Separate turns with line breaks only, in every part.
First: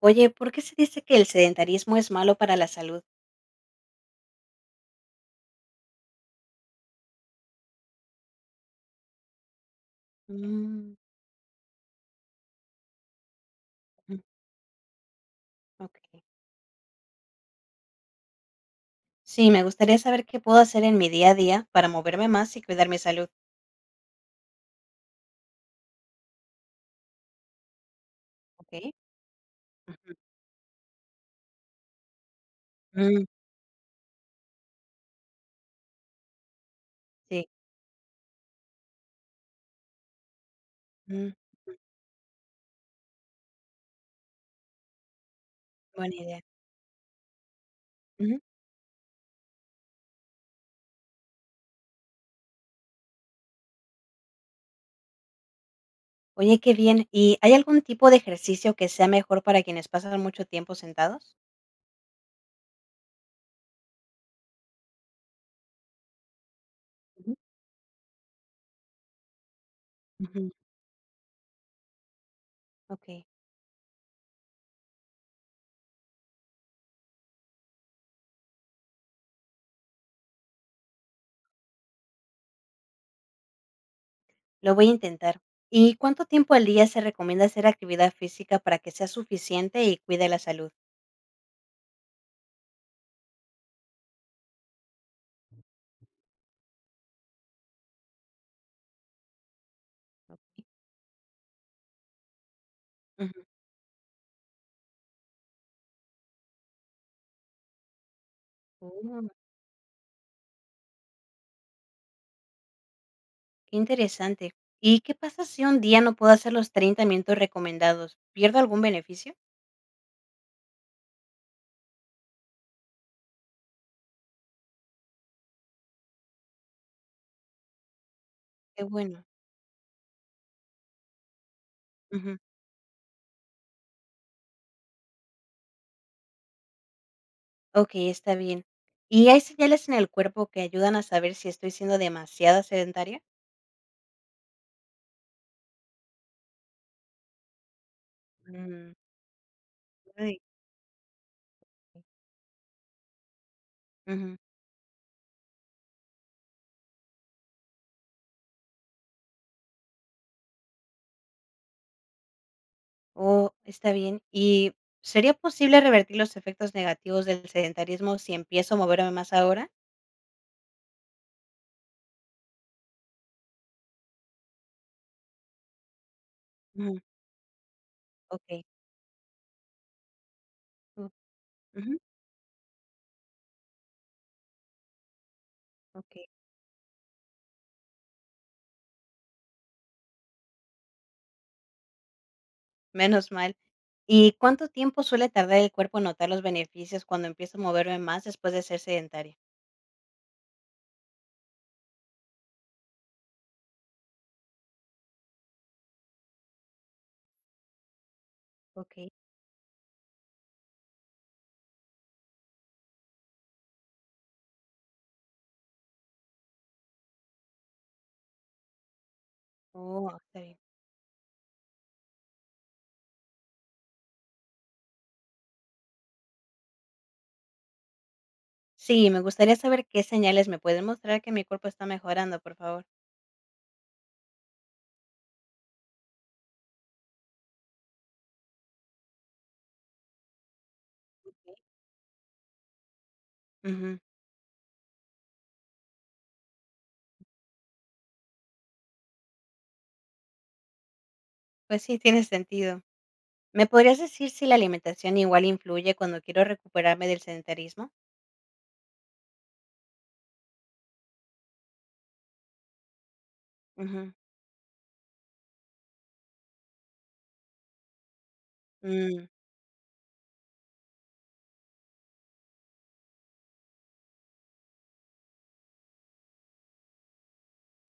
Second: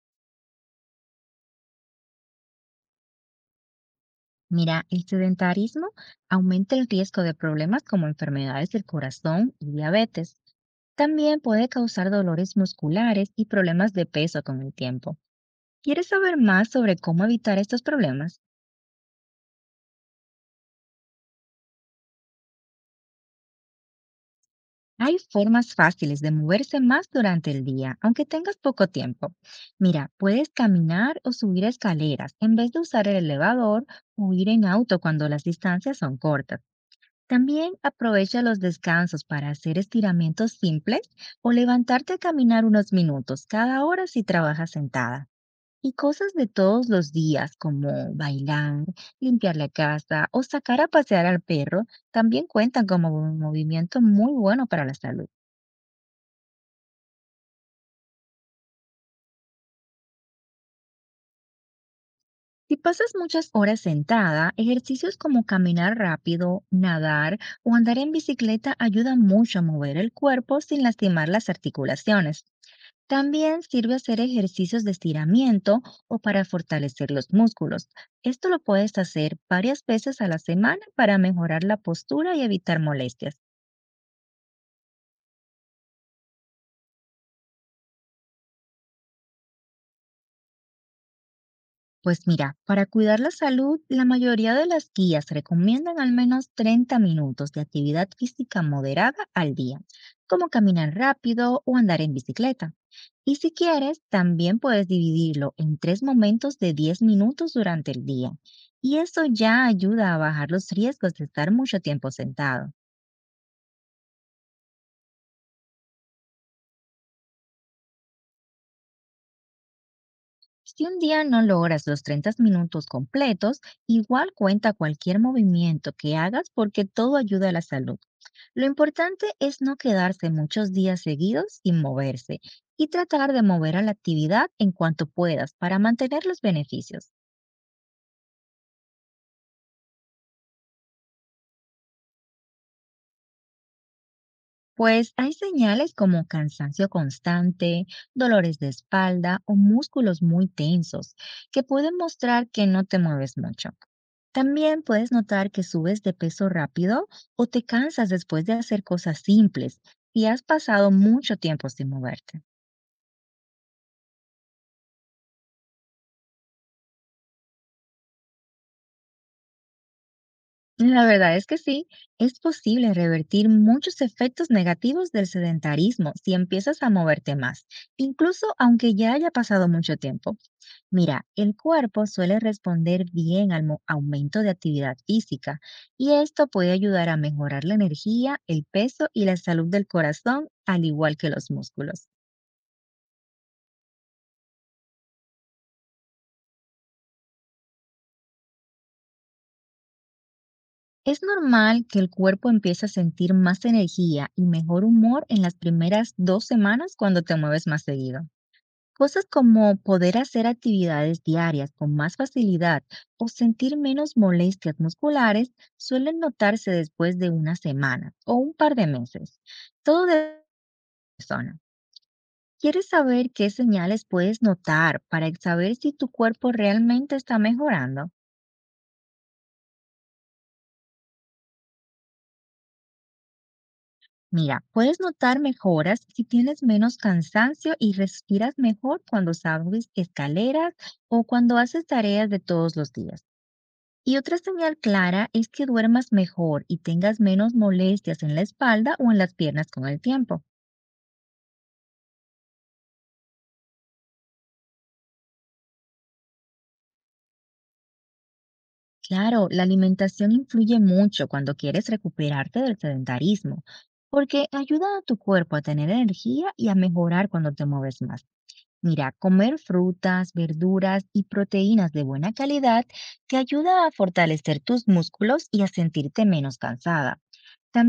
Oye, ¿por qué se dice que el sedentarismo es malo para la salud?
Mira, el sedentarismo aumenta el riesgo de problemas como enfermedades del corazón y diabetes.
Mm,
También puede causar dolores musculares y problemas de
ujú.
peso con el tiempo.
Ok.
¿Quieres saber más sobre cómo evitar estos problemas?
Sí, me gustaría saber qué puedo hacer en mi día a día para moverme más y cuidar mi salud.
Hay formas fáciles de moverse más durante el día, aunque tengas
Ok.
poco tiempo. Mira,
Ujú.
puedes caminar o subir escaleras en vez de usar el
Mm,
elevador o ir en auto cuando las distancias son cortas.
sí,
También aprovecha los descansos para hacer estiramientos simples
mm,
o
ujú,
levantarte a caminar unos minutos cada hora si trabajas sentada. Y
buena
cosas
idea.
de todos los días como
Ujú.
bailar, limpiar la casa o sacar a pasear al perro también cuentan como un movimiento muy bueno para la salud.
Oye, qué bien. ¿Y hay algún tipo de ejercicio que sea mejor para quienes pasan mucho tiempo sentados?
Si pasas muchas horas sentada, ejercicios como caminar rápido,
Ujú.
nadar o andar en bicicleta ayudan mucho a mover el
Ujú,
cuerpo sin lastimar las articulaciones.
Ok,
También sirve hacer ejercicios de estiramiento o para fortalecer los músculos. Esto lo puedes hacer varias veces a la semana para mejorar la postura y evitar molestias.
lo voy a intentar. ¿Y cuánto tiempo al día se recomienda hacer actividad física para que sea suficiente y cuide la salud?
Pues mira, para cuidar la salud, la mayoría de las guías recomiendan al menos 30 minutos de actividad física moderada al día,
Ok.
como caminar rápido o andar en bicicleta. Y si quieres, también puedes dividirlo en tres momentos de 10 minutos durante el día. Y eso
Ujú.
ya ayuda a bajar los riesgos de estar mucho tiempo sentado.
Qué interesante. ¿Y qué pasa si un día no puedo hacer los 30 minutos recomendados? ¿Pierdo algún beneficio?
Si un día no logras los 30 minutos completos, igual cuenta cualquier movimiento que hagas porque todo ayuda a la salud. Lo
Qué bueno.
importante es no quedarse muchos días seguidos sin
Ujú.
moverse y tratar de mover a la actividad en cuanto puedas para mantener los beneficios.
Ok, está bien. ¿Y hay señales en el cuerpo que ayudan a saber si estoy siendo demasiada sedentaria?
Pues hay señales como cansancio constante, dolores de
Mm,
espalda o músculos
ay,
muy tensos que pueden mostrar que no te mueves mucho.
ujú.
También puedes notar que subes de peso rápido o te cansas después de hacer cosas simples y has pasado mucho tiempo sin moverte.
Oh, está bien. ¿Y sería posible revertir los efectos negativos del sedentarismo si empiezo a moverme más ahora?
La verdad es que sí, es posible revertir muchos efectos negativos del sedentarismo si empiezas a
Ujú,
moverte más, incluso
Ok.
aunque ya haya pasado mucho tiempo.
u-
Mira, el
ujú,
cuerpo suele responder bien al aumento de actividad física y
ok.
esto puede ayudar a mejorar la energía, el peso y la salud del corazón, al igual que los músculos.
Menos mal. ¿Y cuánto tiempo suele tardar el cuerpo en notar los beneficios cuando empiezo a moverme más después de ser sedentaria?
Es normal que el cuerpo empiece a sentir más energía y mejor humor en las primeras dos semanas cuando te mueves más seguido.
Ok.
Cosas como poder hacer actividades diarias con más facilidad o sentir menos molestias musculares suelen notarse después de unas semanas o un par de meses. Todo
Oh,
de
está
la
bien.
persona. ¿Quieres saber qué señales puedes notar para saber si tu cuerpo realmente está mejorando?
Sí, me gustaría saber qué señales me pueden mostrar que mi cuerpo está mejorando, por favor.
Mira, puedes notar mejoras si tienes menos cansancio y respiras mejor cuando subes escaleras o cuando haces tareas de todos los días.
Ujú.
Y otra señal clara es que duermas mejor y tengas menos molestias en la espalda o en las piernas con el tiempo.
Pues sí, tiene sentido. ¿Me podrías decir si la alimentación igual influye cuando quiero recuperarme del sedentarismo?
Claro, la alimentación influye mucho cuando quieres recuperarte del sedentarismo,
Ujú.
porque ayuda a tu cuerpo a tener energía y a mejorar cuando te mueves más. Mira,
Mm,
comer frutas, verduras y proteínas de buena calidad te ayuda a fortalecer tus músculos y a sentirte menos cansada.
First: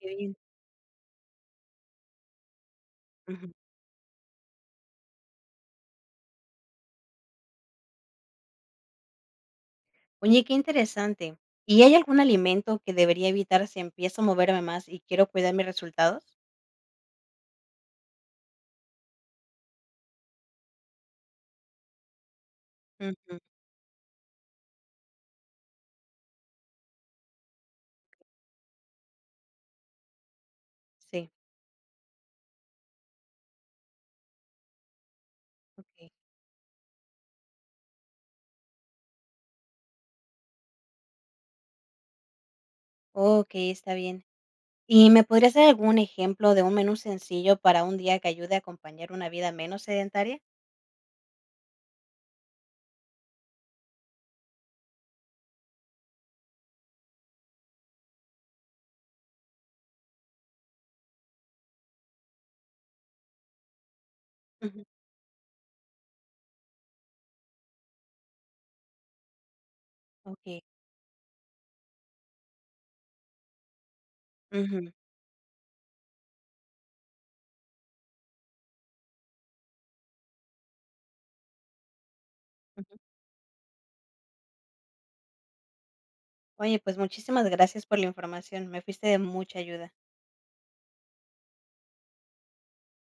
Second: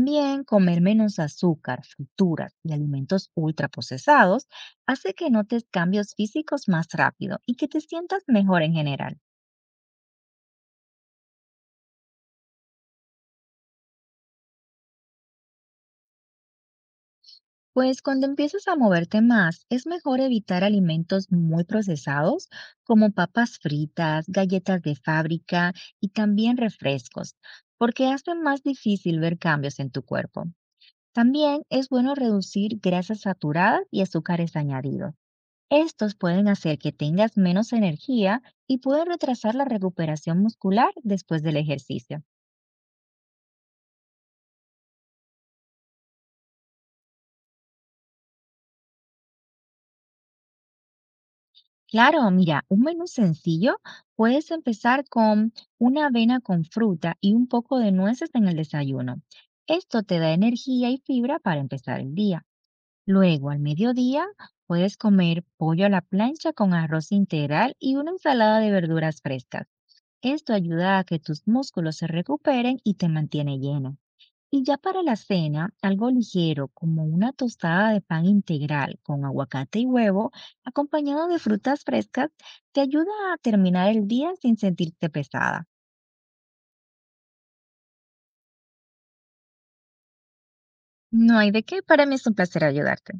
Qué bien.
comer menos azúcar, frituras y alimentos
Ujú.
ultraprocesados hace que notes cambios físicos más rápido y que te sientas mejor en general.
Oye, qué interesante. ¿Y hay algún alimento que debería evitar si empiezo a moverme más y quiero cuidar mis resultados?
Pues cuando empiezas a moverte más, es mejor evitar alimentos muy procesados como
Ujú,
papas fritas, galletas de fábrica y también refrescos, porque hacen más difícil ver cambios en tu cuerpo.
Sí.
También es bueno reducir grasas saturadas y azúcares añadidos.
Ok.
Estos pueden hacer que tengas menos energía y pueden retrasar la recuperación muscular después del ejercicio.
Ok, está bien. ¿Y me podrías dar algún ejemplo de un menú sencillo para un día que ayude a acompañar una vida menos sedentaria?
Claro, mira, un menú sencillo, puedes empezar con una avena con fruta y un poco de nueces en el desayuno. Esto te da energía y fibra para empezar el día. Luego, al mediodía,
Ujú,
puedes comer pollo a la plancha con arroz integral y una ensalada de verduras frescas. Esto
Ok.
ayuda a que tus músculos se recuperen y te mantiene lleno. Y ya
ujú,
para la cena, algo ligero como una tostada de pan integral con aguacate y huevo, acompañado de frutas frescas, te
ujú.
ayuda a terminar el día sin sentirte pesada.
Oye, pues muchísimas gracias por la información. Me fuiste de mucha ayuda.
No hay de qué, para mí es un placer ayudarte.